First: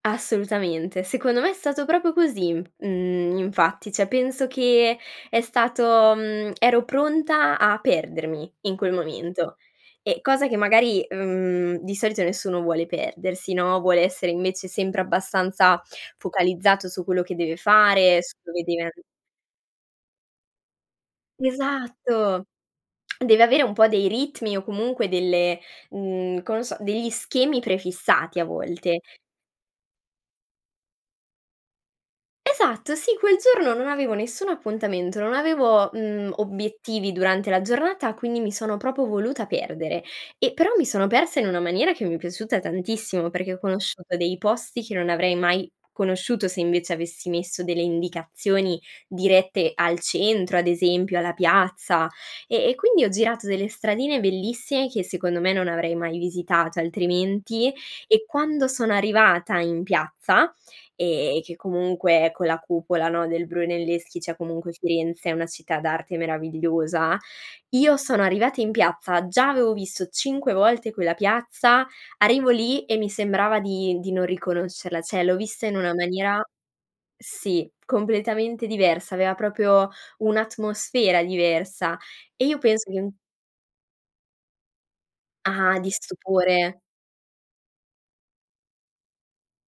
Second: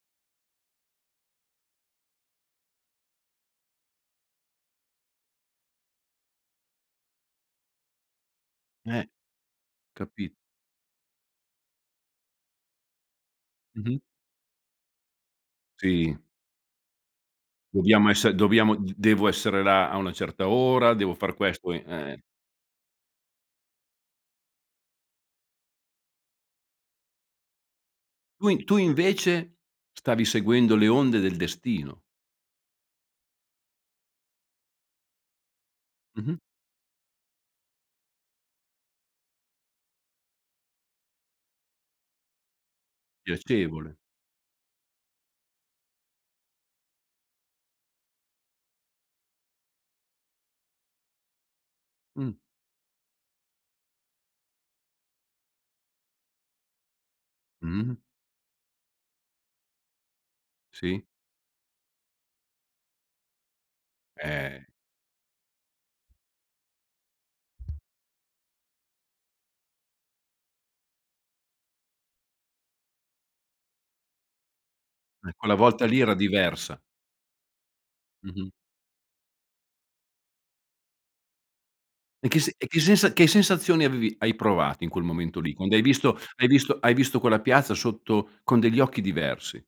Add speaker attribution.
Speaker 1: Assolutamente, secondo me è stato proprio così. Mhmm, infatti, cioè penso che è stato, mhmm, ero pronta a perdermi in quel
Speaker 2: Eh!
Speaker 1: momento. E,
Speaker 2: Capi
Speaker 1: cosa che magari, mhmm, di solito nessuno vuole perdersi, no?
Speaker 2: Mh-mh.
Speaker 1: Vuole essere invece sempre abbastanza
Speaker 2: Sì.
Speaker 1: focalizzato su quello che deve
Speaker 2: Dobbiamo
Speaker 1: fare, su
Speaker 2: esse
Speaker 1: dove
Speaker 2: dobbiamo
Speaker 1: deve an
Speaker 2: d devo essere là a una certa ora, devo far questo i eh.
Speaker 1: Esatto! Deve avere un po' dei ritmi o comunque delle mhmm, con so, degli schemi prefissati a
Speaker 2: Tu in tu
Speaker 1: volte.
Speaker 2: invece? Stavi seguendo le onde del destino.
Speaker 1: Esatto, sì, quel giorno non avevo nessun appuntamento, non avevo, mhmm,
Speaker 2: Mh-mh.
Speaker 1: obiettivi durante la giornata, quindi mi sono proprio voluta perdere. E però mi sono persa in una maniera che mi è piaciuta tantissimo perché ho
Speaker 2: Piacevole.
Speaker 1: conosciuto dei posti che non avrei mai conosciuto se invece avessi messo delle indicazioni dirette al centro, ad esempio, alla piazza
Speaker 2: Mh.
Speaker 1: e e quindi ho girato delle stradine bellissime che secondo me non avrei mai visitato altrimenti,
Speaker 2: Mh.
Speaker 1: e quando sono arrivata in piazza,
Speaker 2: Sì.
Speaker 1: ehm, che comunque è con la cupola, no, del Brunelleschi, cioè
Speaker 2: Eh!
Speaker 1: comunque Firenze è una città d'arte meravigliosa, io sono arrivata in piazza, già avevo visto 5 volte quella piazza, arrivo lì e mi sembrava di di non riconoscerla, cioè l'ho
Speaker 2: Eh quella
Speaker 1: vista in
Speaker 2: volta
Speaker 1: una
Speaker 2: lì era
Speaker 1: maniera
Speaker 2: diversa.
Speaker 1: sì,
Speaker 2: Mh-mh.
Speaker 1: completamente diversa, aveva proprio un'atmosfera diversa
Speaker 2: E che
Speaker 1: e
Speaker 2: se
Speaker 1: io
Speaker 2: e che
Speaker 1: penso che n
Speaker 2: sensa che sensazioni avevi hai provato in quel momento lì? Quando
Speaker 1: Ah-ah.
Speaker 2: hai
Speaker 1: Di
Speaker 2: visto hai visto
Speaker 1: stupore.
Speaker 2: hai visto quella piazza sotto con degli occhi diversi?